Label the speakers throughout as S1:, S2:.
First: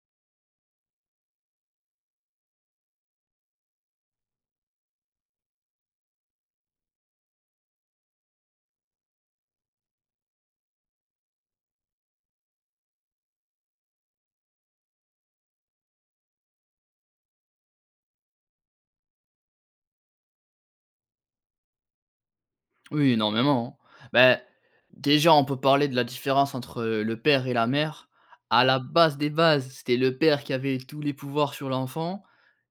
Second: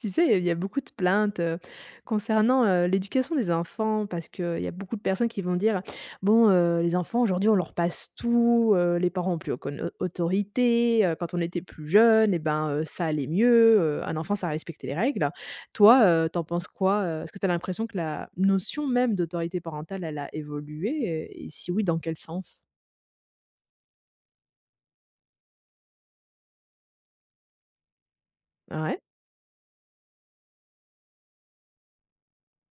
S1: Tu sais, il y a il y a beaucoup de plaintes, heu, concernant, heu, l'éducation des enfants parce qu'il y a beaucoup de personnes qui vont dire: «Bon heu, les enfants aujourd'hui on leur passe tout, heu, les parents ont plus aucune, au autorité, heu, quand on était plus jeunes et ben heu, ça allait mieux, heu, un enfant ça respectait les règles». Toi, heu, tu en penses quoi, heu, est-ce que tu as l'impression que la notion même d'autorité parentale, elle a évolué et si oui, dans quel sens?
S2: Oui énormément. Bah, déjà on peut parler de la différence entre le père et la mère. À la
S1: Ah ouais?
S2: base des bases, c'était le père qui avait tous les pouvoirs sur l'enfant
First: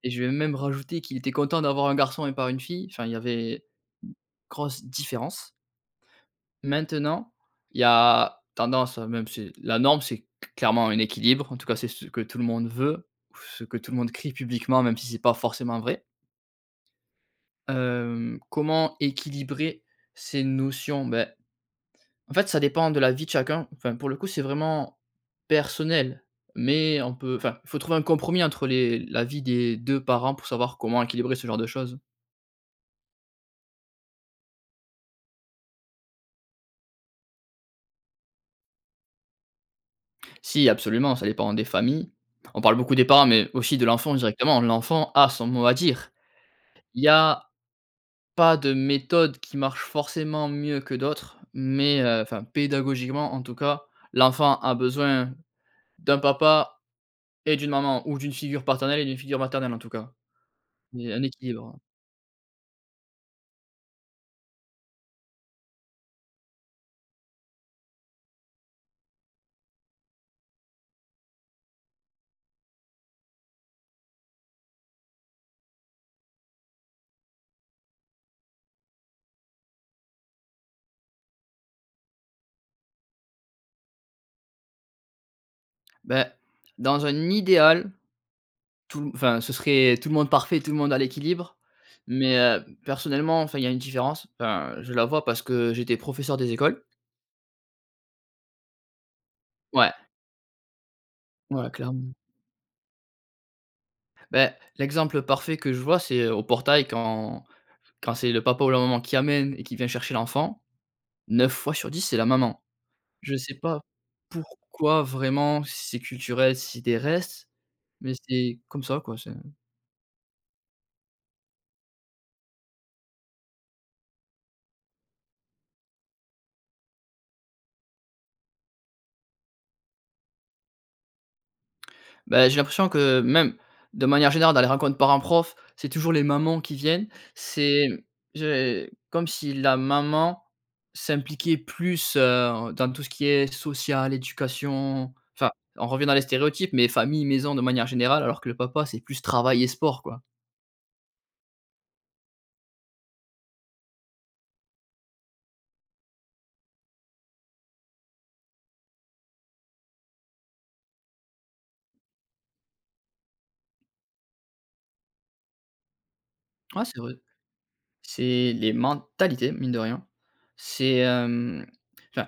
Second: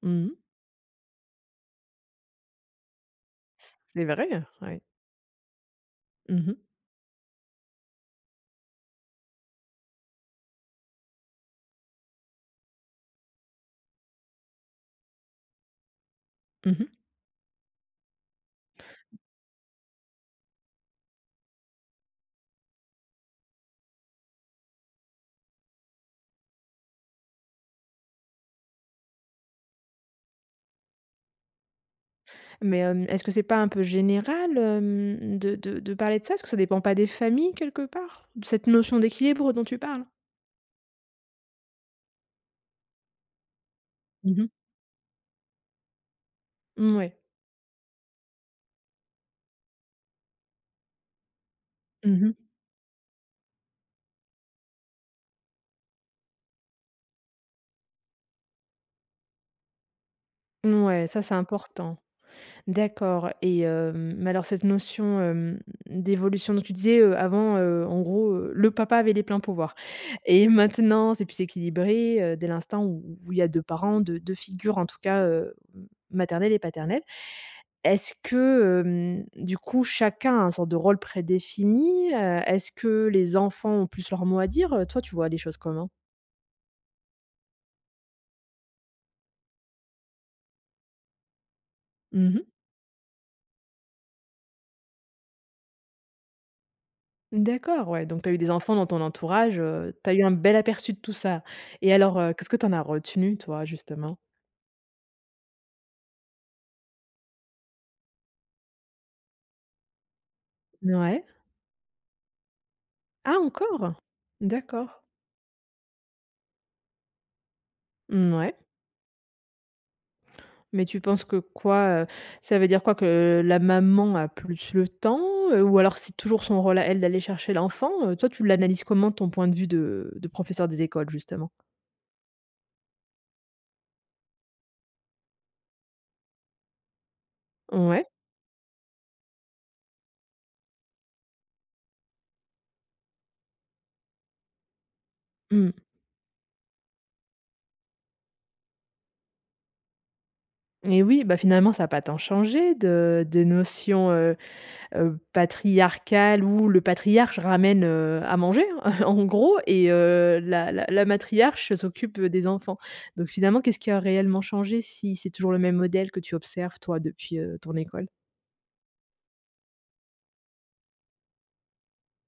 S2: et
S1: Mmh
S2: je vais
S1: mh.
S2: même rajouter qu'il était content d'avoir un garçon et pas une fille, enfin il y avait, une
S1: C'est vrai? Ouais.
S2: grosse différence.
S1: Mmh mh.
S2: Maintenant il y a tendance, même c'est la norme c'est c clairement un équilibre, en tout cas, c'est ce que tout le monde veut, ou ce que tout le monde crie publiquement même si c'est pas forcément vrai.
S1: Mmh mh.
S2: Hem, comment équilibrer ces notions? Beh, en fait, ça dépend de la vie de chacun, enfin pour le coup, c'est vraiment personnel mais on peut enfin, faut trouver un compromis, entre les la vie des 2 parents pour savoir comment équilibrer ce genre de choses.
S1: Mais hem, est ce que c'est pas un peu général, hem, de de de parler de ça? Est ce que ça dépend pas des familles quelque part, cette notion d'équilibre dont tu parles?
S2: Si, absolument, ça dépend des familles. On parle beaucoup des parents mais aussi de l'enfant
S1: Mmh mh.
S2: directement. L'enfant a son mot à dire.
S1: Mmh,
S2: Il y
S1: ouais.
S2: a pas de méthode qui marche forcément mieux que d'autres mais heu,
S1: Mmh mh.
S2: enfin pédagogiquement en tout cas, l'enfant a besoin d'un papa et d'une maman ou d'une figure paternelle et d'une figure maternelle, en tout cas. Il
S1: Mouais,
S2: y ait
S1: ça
S2: un
S1: c'est
S2: équilibre
S1: important. D'accord et hem, mais alors cette notion, hem, d'évolution donc tu disais, heu, avant, heu, en gros, heu, le papa avait les pleins pouvoirs et maintenant c'est plus équilibré, heu, dès l'instant où où il y a 2 parents deu deux figures en tout cas, heu, m maternelle et paternelle. Est-ce que, hem, du coup, chacun a un sorte de rôle prédéfini, heu, est-ce que les enfants ont plus leur mot à dire, heu, toi tu vois les choses comment?
S2: Beh, dans un idéal, tout enfin ce serait tout le monde parfait, tout le monde a l'équilibre.
S1: Mmh
S2: Mais
S1: mh.
S2: heu, personnellement, enfin, il y a une différence, enfin, je la vois parce que j'étais professeur des écoles
S1: D'accord, ouais, donc tu as eu des enfants dans ton entourage,
S2: Ouais.
S1: heu, tu as eu un bel aperçu de tout ça
S2: Ouais,
S1: et
S2: clairement.
S1: alors, heu, qu'est-ce que tu en as retenu toi justement?
S2: Beh, l'exemple parfait que je vois c'est, heu, au portail quand quand c'est le papa ou la maman qui amène et qui vient chercher l'enfant.
S1: Mouais.
S2: 9 fois sur 10 c'est la maman. Je
S1: Ah
S2: sais pas
S1: encore? D'accord.
S2: pourquoi vraiment, si c'est culturel, si c'est des restes, mais
S1: Mmh ouais.
S2: c'est comme ça quoi, c'est
S1: Mais tu penses que quoi, heu, ça veut dire quoi? Que la maman a plus le temps, heu, ou alors c'est toujours son rôle à elle d'aller chercher l'enfant, heu, toi, tu l'analyses comment? Ton point de vue de de professeur des écoles, justement.
S2: Beh, j'ai l'impression que même, de manière générale dans les rencontres parents-profs, c'est toujours les mamans qui viennent. C'est
S1: Ouais.
S2: j'ai comme si la maman s'impliquait plus, heu, dans tout ce qui est social, éducation, enfin,
S1: Mmh.
S2: on revient dans les stéréotypes mais famille, maison de manière générale alors que le papa c'est plus travail et sport, quoi.
S1: Et oui, bah finalement ça a pas tant changé de de notions, heu heu, patriarcales où le patriarche ramène, heu, à manger, en gros et heu, la la la matriarche s'occupe des enfants. Donc finalement, qu'est-ce qui a réellement changé, si c'est toujours le même modèle que tu observes
S2: Ouais,
S1: toi
S2: c'est vrai.
S1: depuis, heu, ton école?
S2: C'est les mentalités, mine de rien. C'est, hem, enfin,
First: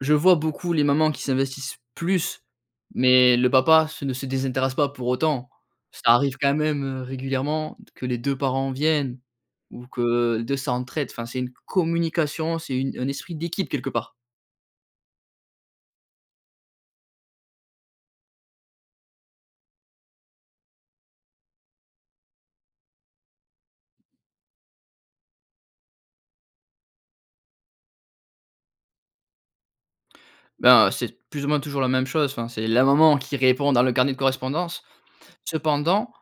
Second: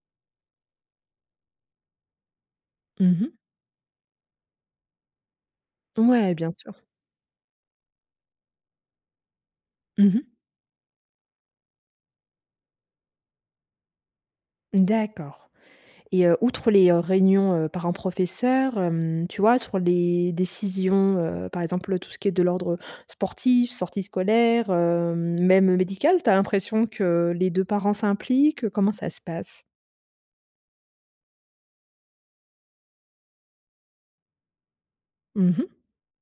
S2: je vois beaucoup les mamans qui s'investissent plus,
S1: Mmh mh.
S2: mais le papa, se ne se désintéresse pas pour autant. Ça
S1: Ouais,
S2: arrive
S1: bien
S2: quand
S1: sûr.
S2: même, heu, régulièrement, de que les 2 parents viennent ou
S1: Mmh mh.
S2: que, 2 s'entraident, enfin c'est une co communication, c'est une un esprit d'équipe quelque part.
S1: D'accord et heu, outre les, heu, réunions, heu, parents professeurs hem, tu vois, sur les décisions, heu, par exemple, tout ce qui est de l'ordre sportif, sorties scolaires, heu, même médical, tu as l'impression que les 2 parents s'impliquent? Heu, comment ça se passe?
S2: Ben, c'est plus ou moins toujours la même chose, enfin c'est la maman qui répond dans le carnet de correspondance.
S1: Mmh mh.
S2: Cependant,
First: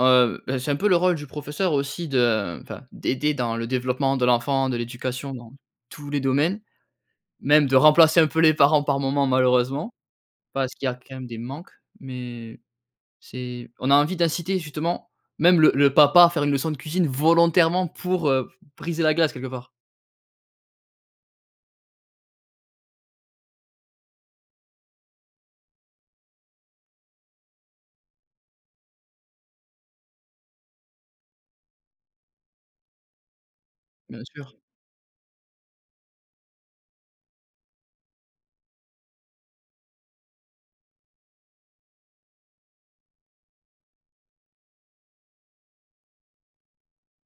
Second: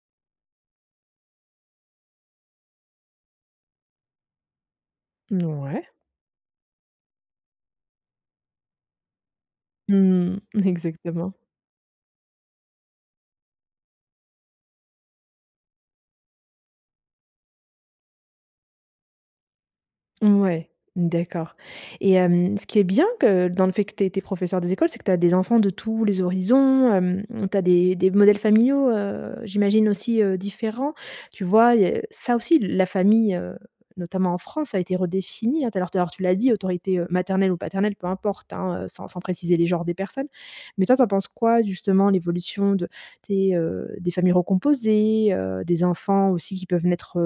S2: heu, bah, c'est un peu le rôle du professeur aussi de enfin d'aider dans le développement de l'enfant, de l'éducation, dans
S1: Mouais.
S2: tous les domaines, même de remplacer un peu les parents par moments malheureusement.
S1: Mmh.
S2: Parce qu'il y a quand même
S1: Exactement.
S2: des manques, mais, c'est on a envie d'inciter justement même le le papa à faire une leçon de cuisine volontairement pour, heu, briser la glace quelque part.
S1: Ouais, d'accord et hem, ce qui est bien, que dans le fait que tu es tu es professeur des écoles, c'est que tu as des enfants de tous les horizons, hem, tu as des des modèles familiaux, heu, j'imagine aussi, heu, différents. Tu vois? Il y a ça aussi la famille, heu,
S2: Bien
S1: notamment en
S2: sûr.
S1: France, ça a été redéfinie, heu, d'ailleurs, tout-à-l'heure, tu l'as dit autorité, heu, maternelle ou paternelle peu importe hein, heu, sans sans préciser les genres des personnes. Mais toi, tu en penses quoi justement l'évolution de tes heu, des familles recomposées, heu, des enfants aussi qui peuvent naître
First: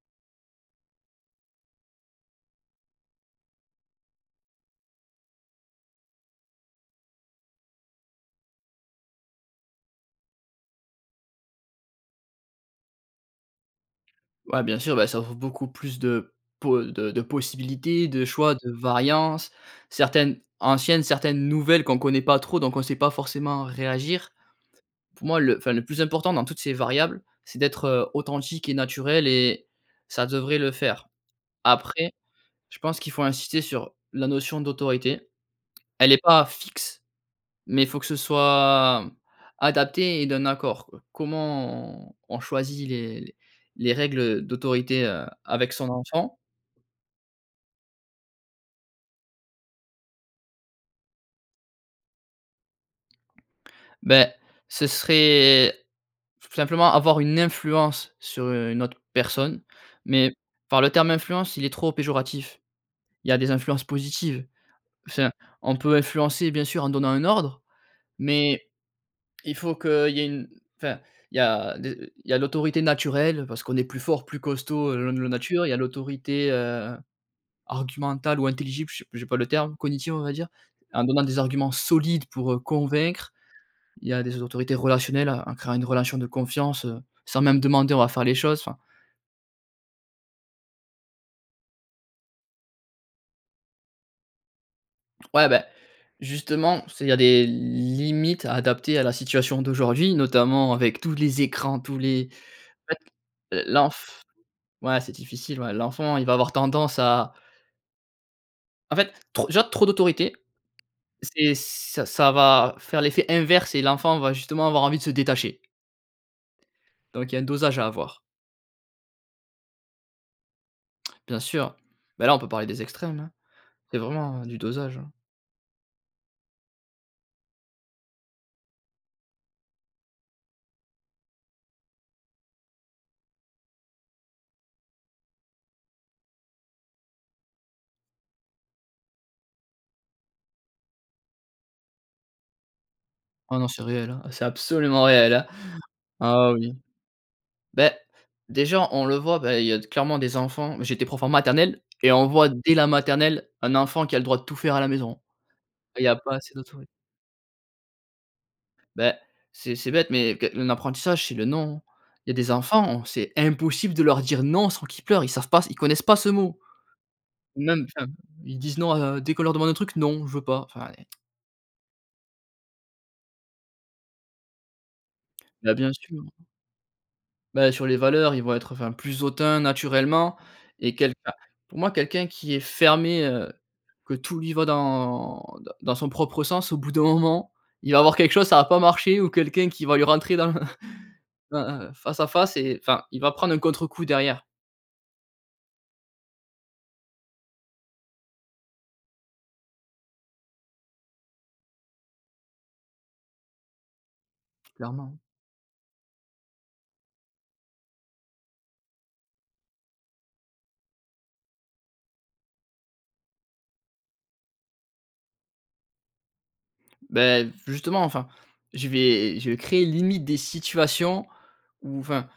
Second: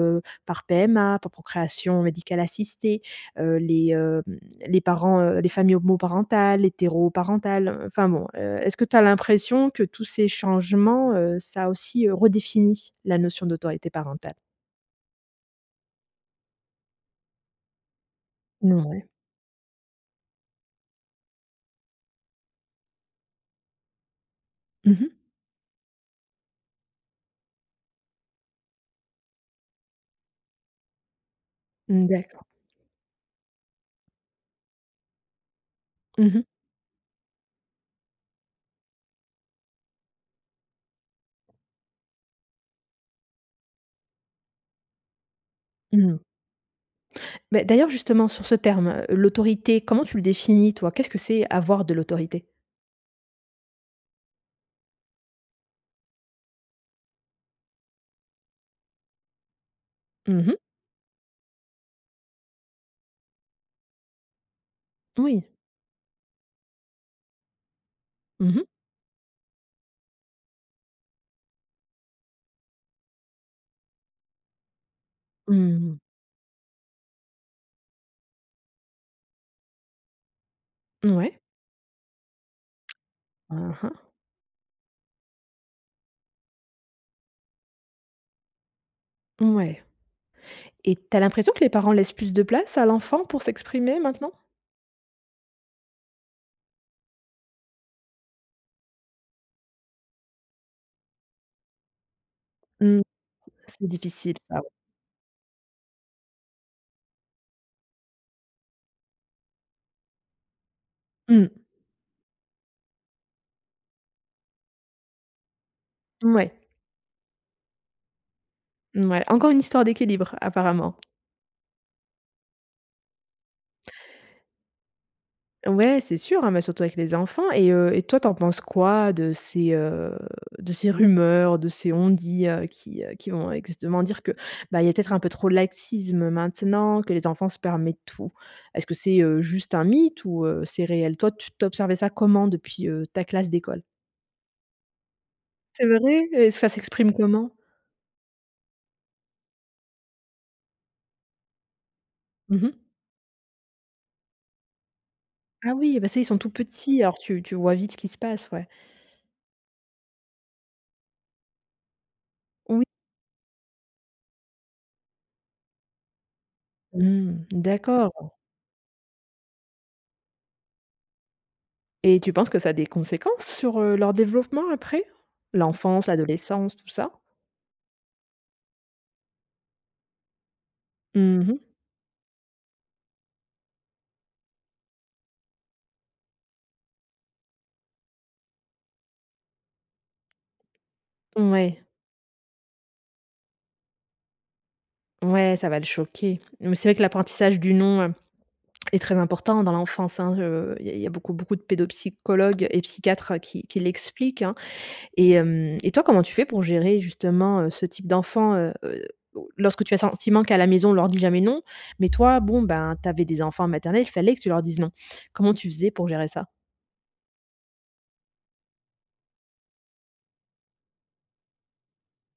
S1: par PMA, par procréation médicale assistée, heu, les, hem, les parents, heu, les familles homoparentales, l'hétéroparentale, heu, enfin bon heu, est-ce que tu as l'impression, que tous ces changements, heu, ça a aussi redéfini, la notion d'autorité parentale?
S2: Ouais, bien sûr, bah ça offre beaucoup plus de po de de possibilités, de choix, de
S1: Ouais.
S2: variances. Certaines anciennes, certaines nouvelles qu'on connaît pas trop donc on sait pas forcément réagir.
S1: Mmh mh.
S2: Pour moi le, enfin, le plus important dans toutes ces variables, c'est d'être, heu, authentique et naturel et ça devrait le faire.
S1: Mmh,
S2: Après,
S1: d'accord.
S2: je pense qu'il faut insister sur la notion d'autorité. Elle est
S1: Mmh mh.
S2: pas fixe, mais faut que ce soit adapté et d'un accord, quoi. Comment on on choisit les les règles d'autorité, heu, avec son
S1: Mmh.
S2: enfant.
S1: Mais, d'ailleurs justement sur ce terme, l'autorité, comment tu le définis toi, qu'est-ce que c'est «avoir de l'autorité»?
S2: Beh, ce serait, simplement avoir une influence sur une autre personne, mais
S1: Mmh mh.
S2: par le terme influence, il est trop péjoratif. Il y a des influences positives. Enfin,
S1: Oui.
S2: on peut influencer bien sûr en donnant un ordre,
S1: Mmh mh.
S2: mais il faut qu'il y ait une enfin il y a des il y a l'autorité naturelle parce qu'on est plus fort, plus costaud, heu, loi loi de la nature. Il y a
S1: Mmh.
S2: l'autorité, heu, argumentale ou intelligible je sais p j'ai pas le terme, cognitive on va dire. En donnant
S1: Ouais.
S2: des arguments solides pour, heu, convaincre.
S1: Aha.
S2: Il y a des autorités relationnelles, en en créant une relation de confiance, heu, sans même demander on va faire les choses, enfin
S1: Ouais et tu as l'impression que les parents laissent plus de place à l'enfant pour s'exprimer maintenant?
S2: Ouais, beh, justement, c'est, il y a des limites à adapter à la situation d'aujourd'hui notamment avec tous les écrans, tous les en
S1: Mmh,
S2: fait, l'
S1: c c'est
S2: l'enf
S1: difficile ça, ouais.
S2: ouais, c'est difficile ouais. L'enfant il va avoir tendance à En fait, trop, déjà, trop d'autorité
S1: Mmh.
S2: c'est ça ça va faire l'effet inverse et l'enfant va justement avoir envie de se détacher
S1: Ouais.
S2: donc il y a un dosage à avoir.
S1: Mmh ouais, encore une histoire d'équilibre apparemment.
S2: Bien sûr, ben là on peut parler des extrêmes hein. C'est vraiment du dosage, hein.
S1: Ouais, c'est sûr hein, mais surtout avec les enfants et heu et toi tu en penses quoi, de ces, heu, de ces rumeurs, de ces on-dit, heu, qui, heu, qui vont exactement dire que, bah il y a peut-être un peu trop de laxisme maintenant, que les enfants se permettent tout? Est-ce que c'est, heu, juste un mythe ou heu, c'est réel? Toi tu tu observais ça comment depuis, heu, ta classe
S2: Oh non, c'est
S1: d'école?
S2: réel hein, c'est absolument réel!
S1: C'est vrai? Et
S2: Ah
S1: ça
S2: oui!
S1: s'exprime comment?
S2: Beh, déjà on le voit bah, il y a d clairement des enfants, mais j'étais prof en maternelle et on voit,
S1: Mmh mh.
S2: dès la maternelle, un enfant qui a le droit de tout faire à la maison.
S1: Ah oui, ah
S2: Quand il
S1: bah
S2: y a
S1: ça, ils
S2: pas
S1: sont tout
S2: assez d'autori
S1: petits alors tu tu vois vite ce qui se passe, ouais.
S2: Beh, c'est c'est bête mais qu un apprentissage c'est le non. Il y a des
S1: Oui.
S2: enfants, on c'est impossible de leur dire «non» sans qu'ils pleurent, ils savent pas s ils connaissent pas ce mot.
S1: Mmh,
S2: Ou même, enfin,
S1: d'accord!
S2: ils disent non à dès qu'on leur demande un truc: «Non je veux pas». Enfin et
S1: Et tu penses que ça a des conséquences sur, heu, leur développement, après?
S2: Bah, bien
S1: L'enfance,
S2: sûr.
S1: l'adolescence, tout ça?
S2: Bah, sur les valeurs, ils vont être, enfin, plus hautains naturellement et quelqu enfin,
S1: Mmh mh.
S2: pour moi, quelqu'un qui est fermé, heu, que tout lui va dans dans dans son propre sens, au bout d'un moment, il va avoir quelque chose, ça va pas marcher ou quelqu'un qui va lui rentrer dans l dans,
S1: Ouais.
S2: heu, face à face et enfin, il va prendre un contrecoup, derrière.
S1: Ouais, ça va le choquer. Mais c'est vrai que l'apprentissage du «non» est très important dans l'enfance, hein. Heu, il y a il y a beaucoup beaucoup de pédopsychologues et psychiatres qui qui l'expliquent, hein
S2: Clairement.
S1: et hem et toi, comment tu fais pour gérer, justement, heu, ce type d'enfant, heu heu, lorsque tu as le sentiment qu'à la maison, on leur dit jamais «non», mais toi, bon, ben, tu avais des enfants en maternelle, fallait que tu leur dises «non». Comment tu faisais pour gérer ça?
S2: Beh, v justement, enfin, je vais je vais créer, limite, des situations où enfin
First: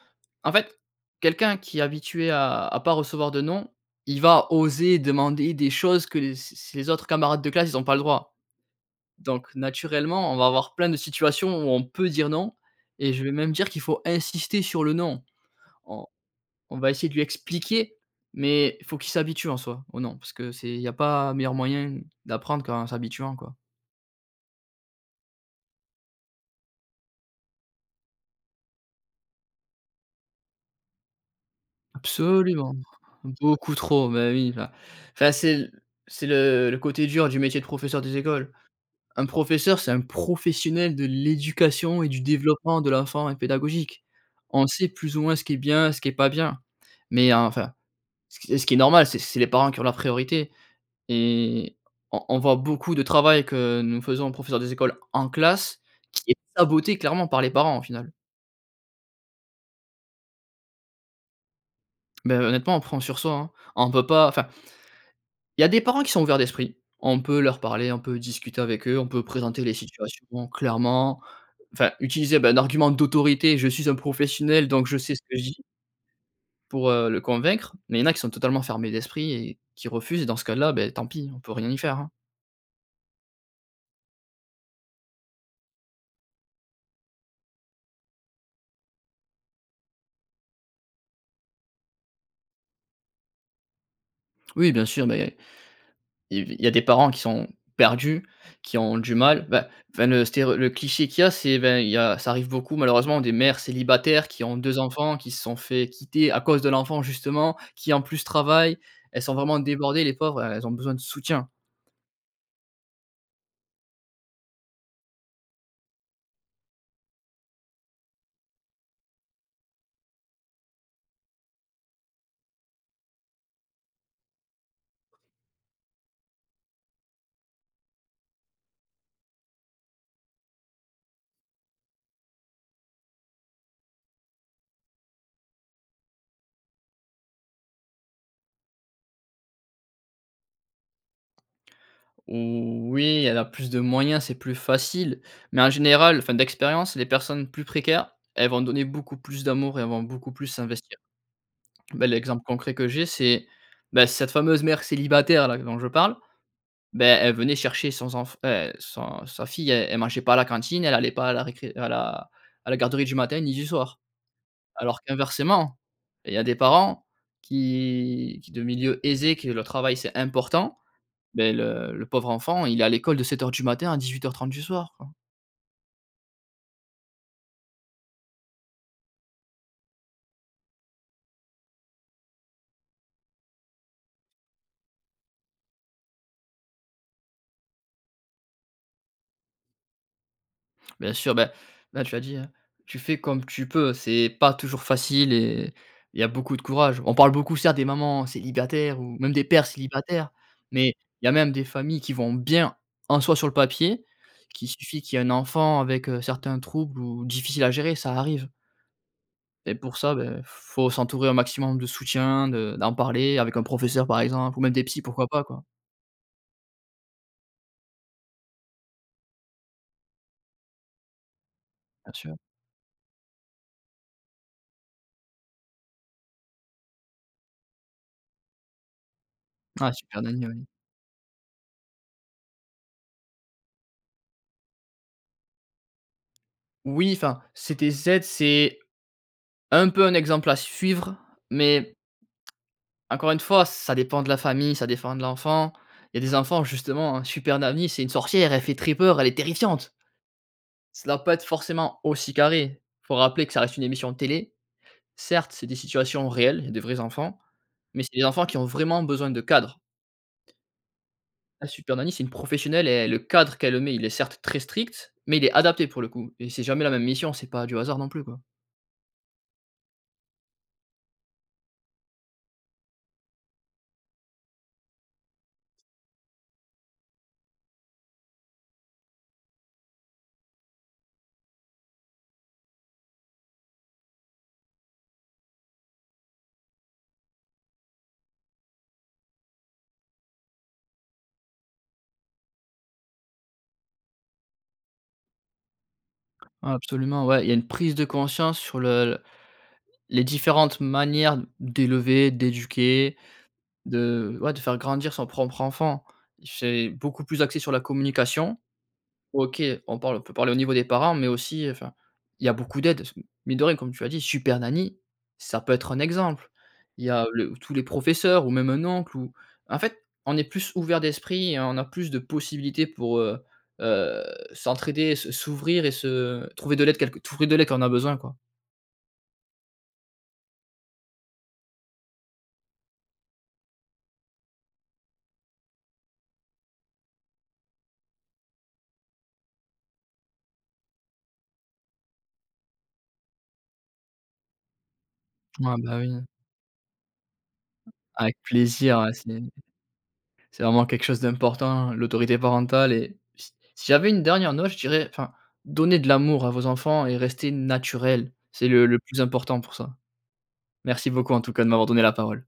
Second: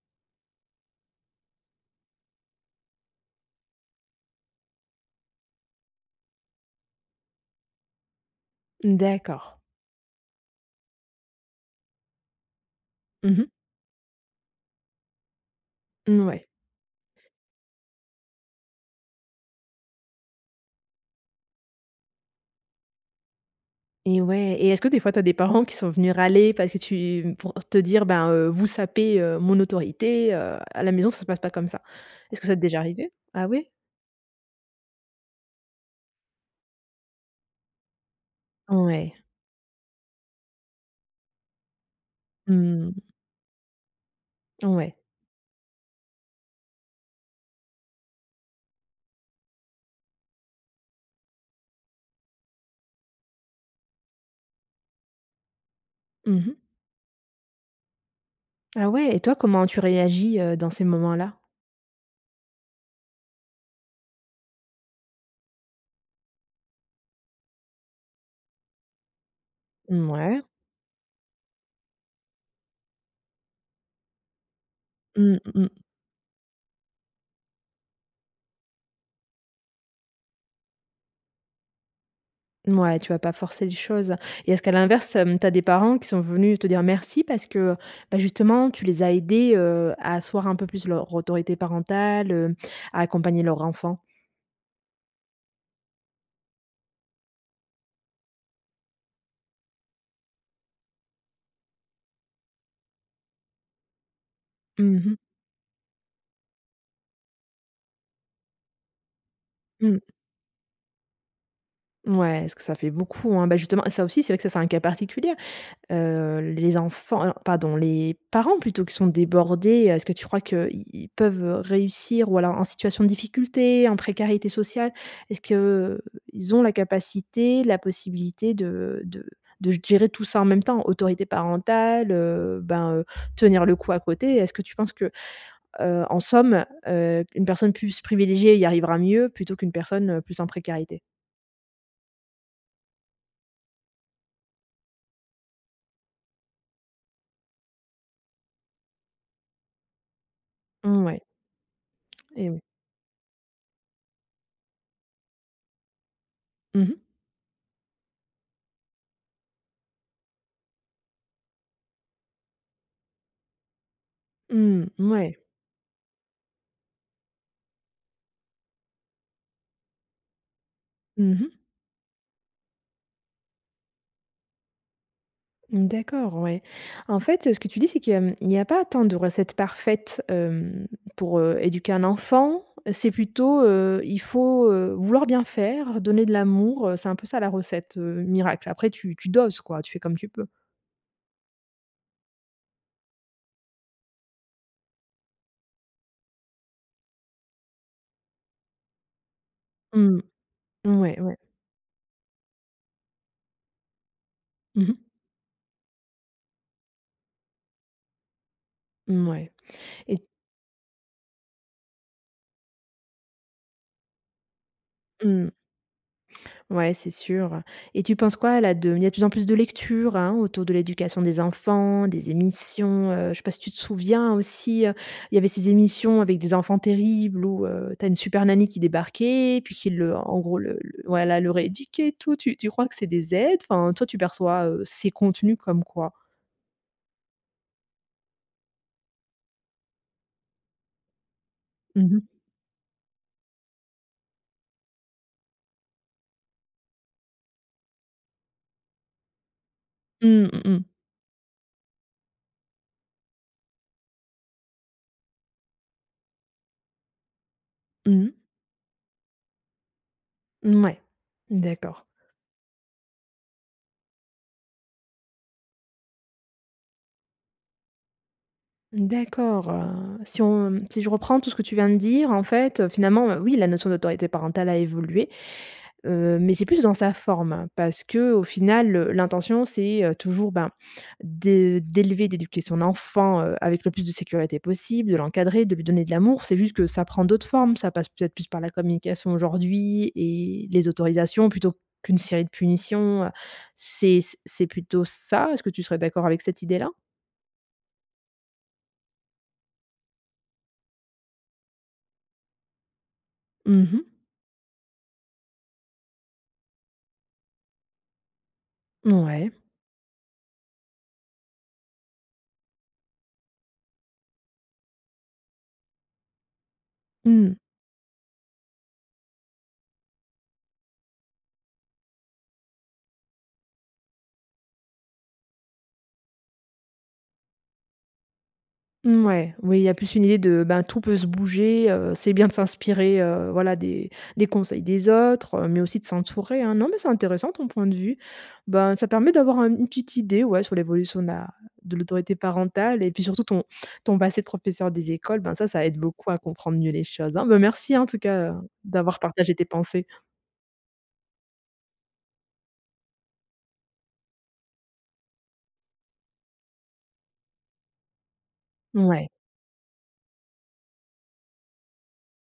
S2: en fait, quelqu'un qui est habitué à à pas recevoir de «non», il va oser demander des choses que les c'est c'est les autres camarades de classe, ils ont pas le droit. Donc
S1: D'accord.
S2: naturellement, on va avoir plein de situations où on peut dire «non» et je
S1: Mmh
S2: vais
S1: mh.
S2: même dire qu'il faut insister sur le «non». On
S1: N ouais.
S2: on va essayer de lui expliquer, mais faut qu'il s'habitue, en soi, au «non» parce que c'est il y a pas meilleur moyen d'apprendre qu'en s'habituant, quoi.
S1: Eh ouais et est-ce que, des fois, tu as des parents qui sont venus râler parce que tu pour te dire: «Ben, heu, vous sapez, heu, mon autorité, heu, à la maison, ça se passe pas comme ça». Est-ce que ça t'est
S2: Absolument.
S1: déjà arrivé? Ah ouais?
S2: Beaucoup trop. Bah, oui, bah, enfin, c'est l c'est le le côté dur du métier de professeur des écoles.
S1: Ouais.
S2: Un professeur, c'est un professionnel de l'éducation et du développement de
S1: Mmh.
S2: l'enfant et pédagogique. On sait,
S1: Ouais.
S2: plus ou moins, ce qui est bien, ce qui est pas bien. Mais enfin, ce qui est ce qui est normal, c'est c'est les parents qui ont la priorité et on on voit beaucoup de travail que nous faisons, professeurs des écoles, en classe qui est
S1: Mmh mh.
S2: saboté clairement par les parents, au final.
S1: Ah ouais! Et toi comment tu réagis, heu, dans ces moments-là?
S2: Bah heu, honnêtement on prend sur soi, hein. On peut pas, enfin il y a des parents qui sont ouverts d'esprit. On peut leur parler, on peut discuter avec eux, on peut présenter les
S1: Mouais.
S2: situations clairement, enfin utiliser bah un argument d'autorité: «Je suis un professionnel donc je sais ce que
S1: Mmh.
S2: je dis»
S1: Mmh mh.
S2: pour, heu, le convaincre. Mais il y en a qui sont totalement fermés d'esprit et qui refusent dans ce cas-là, beh tant pis on peut rien y faire, hein.
S1: Mouais tu vas pas forcer les choses et est-ce qu'à l'inverse, hem, tu as des parents qui sont venus te dire merci parce que, bah justement tu les as aidés, heu, à asseoir un peu plus leur autorité parentale, heu, à accompagner leur enfant?
S2: Oui bien sûr, beh il y a il y a des parents qui sont perdus, qui ont du mal. Bah, enfin le stéréo le cliché qu'il y a, c'est ben il y a, ça arrive beaucoup malheureusement des mères célibataires qui ont 2
S1: Mmh
S2: enfants
S1: mh.
S2: qui se sont fait quitter à cause de l'enfant justement qui en plus travaillent. Elles sont vraiment
S1: Mmh.
S2: débordées les pauvres. Elles ont besoin de soutien.
S1: Mouais, parce que ça fait beaucoup, hein. Bah justement ça aussi c'est vrai que ça c'est un cas particulier. Heu, les enfants, heu, non pardon, les parents plutôt qui sont débordés, heu, est-ce que tu crois que, i ils peuvent réussir ou alors en situation de difficulté, en précarité sociale, est-ce qu'ils ont la capacité, la possibilité de de de g gérer tout ça en même temps, autorité parentale, heu, ben heu, tenir le coup à côté. Est-ce que tu penses que, heu, en somme, heu, une personne plus privilégiée y arrivera mieux plutôt qu'une personne, heu, plus en précarité?
S2: Oh oui, elle a plus de moyens. C'est plus facile, mais en général, enfin, d'expérience, les personnes plus précaires, elles vont donner beaucoup plus d'amour et elles vont beaucoup plus s'investir.
S1: Mouais.
S2: Beh, l'exemple
S1: Eh oui.
S2: concret que j'ai, c'est, bah, cette fameuse mère célibataire, là, dont je parle,
S1: Mmh mh.
S2: beh, elle venait chercher sons enf heu, son sa fille. Elle, elle mangeait pas à la cantine. Elle allait pas à la récré à la à la garderie du matin, ni du soir.
S1: Mmh.
S2: Alors
S1: Mouais.
S2: qu'inversement, il y a des parents qui qui, de milieux aisés, qui, eux, le travail, c'est important,
S1: Mmh
S2: bah,
S1: mh.
S2: le le pauvre enfant, il est à l'école de 07:00 du matin à 18:30 du soir, quoi.
S1: D'accord, ouais. En fait, heu, ce que tu dis, c'est que, mmh, il y a pas tant de recettes parfaites, hem, pour, heu, éduquer un enfant. C'est plutôt, heu, il faut, heu, vouloir bien faire, donner de l'amour, heu, c'est un peu ça, la recette, heu, miracle? Après tu tu doses, quoi. Tu fais comme tu peux.
S2: Bien sûr, bah, là, tu l'as dit, hein. Tu fais comme tu peux. C'est pas toujours facile et il y a beaucoup de courage. On parle beaucoup, certes, des mamans célibataires ou même des pères
S1: Mmh.
S2: célibataires, mais
S1: Ouais,
S2: il y a
S1: ouais.
S2: même des familles qui vont bien, en soi, sur le papier, qu'il
S1: Mmh
S2: suffit
S1: mh.
S2: qu'il y ait un enfant avec, heu, certains troubles ou difficiles à gérer. Ça arrive
S1: Mmh, ouais
S2: et pour ça,
S1: et
S2: beh, f faut s'entourer au maximum de soutien, de d'en parler avec un professeur, par exemple, ou même des psys. Pourquoi pas?
S1: Mmh.
S2: Quoi.
S1: Ouais, c'est sûr et tu penses quoi, là, de il y a de plus en plus de lectures, hein, autour de l'éducation des enfants,
S2: Bien
S1: des
S2: sûr.
S1: émissions. Heu, je sais pas si tu te souviens aussi, il y avait ces émissions avec des enfants terribles où heu, tu as une super Nanny qui débarquait, puis
S2: Ah!
S1: qui le,
S2: Super
S1: en
S2: Nanny,
S1: gros,
S2: oui.
S1: le le voilà, le rééduquait et tout. Tu tu crois que c'est des aides? Enfin, toi, tu perçois, heu, ces contenus comme quoi?
S2: Oui, enfin, CTZ, c'est un peu un exemple à suivre, mais
S1: Mmh mh.
S2: encore une fois, ça dépend de la famille, ça défend de l'enfant. Il y a des enfants justement, Super Nanny, c'est une sorcière. Elle fait très peur. Elle est terrifiante.
S1: Mmh. Mmh mh.
S2: Ça doit pas être forcément aussi carré. Faut rappeler que ça reste une émission de télé. Certes, c'est des situations réelles. Il y a des vrais enfants mais c'est des
S1: Mmh mh.
S2: enfants qui ont vraiment besoin de cadre.
S1: Mmh ouais,
S2: Ah, Super
S1: d'accord.
S2: Nanny, c'est une professionnelle et et le cadre qu'elle met, il est, certes, très strict mais il est adapté, pour le coup et c'est jamais la même mission. C'est pas du hasard, non plus, quoi.
S1: D'accord, heu, si on si je reprends tout ce que tu viens de dire, en fait, finalement, heu, oui, la notion d'autorité parentale a évolué, heu, mais c'est plus dans sa forme parce qu'au final, heu, l'intention, c'est, heu, toujours, ben, de d'élever, d'éduquer son enfant, heu, avec le plus de sécurité possible, de l'encadrer, de lui donner de l'amour. C'est juste que ça prend d'autres formes. Ça passe, peut-être, plus par la communication aujourd'hui et les autorisations plutôt qu'une série de punitions. Heu, c'est c c'est plutôt ça? Est-ce que tu serais d'accord avec cette
S2: Ouais,
S1: idée-là?
S2: absolument. Ouais, il y a une prise de conscience sur le les différentes manières d'élever, d'éduquer
S1: Mmh mh.
S2: de ouais, de faire grandir son propre enfant. C'est beaucoup plus axé sur la communication.
S1: Mouais.
S2: OK, on parle on peut parler au niveau des parents mais aussi, heu, enfin, il y a beaucoup d'aides, c mine de rien, comme tu as dit, Super Nanny, ça peut être un exemple. Il y a le
S1: Mmh.
S2: ou tous les professeurs ou même un oncle ou en fait, on est plus ouvert d'esprit et on a plus de possibilités pour, heu heu, s'entraider et se s'ouvrir et se trouver de l'aide quelque trouver de l'aide quand on a besoin, quoi.
S1: Mmh, ouais, oui, il y a plus une idée de: «Ben, tout peut se bouger», heu, c'est bien de s'inspirer, heu voilà, des des conseils des autres, heu, mais aussi de s'entourer, hein. Non, mais c'est intéressant ton point de vue. Ben, ça permet d'avoir un une petite idée, ouais, sur l'évolution de la de l'autorité parentale et puis surtout ton ton passé de professeur des écoles. Ben, ça,
S2: Ouah,
S1: ça
S2: bah,
S1: aide
S2: oui, hein.
S1: beaucoup à comprendre mieux les choses, hein. Ben, merci, en tout
S2: Avec
S1: cas, heu,
S2: plaisir, ouais
S1: d'avoir
S2: c'est
S1: partagé tes pensées.
S2: ...c'est vraiment quelque chose d'important, l'autorité parentale et s si j'avais une dernière note, je dirais, enfin: «Donnez de l'amour à vos enfants et restez naturels, c'est le le plus
S1: Ouais.
S2: important pour ça». Merci beaucoup, en tout cas, de m'avoir donné la parole.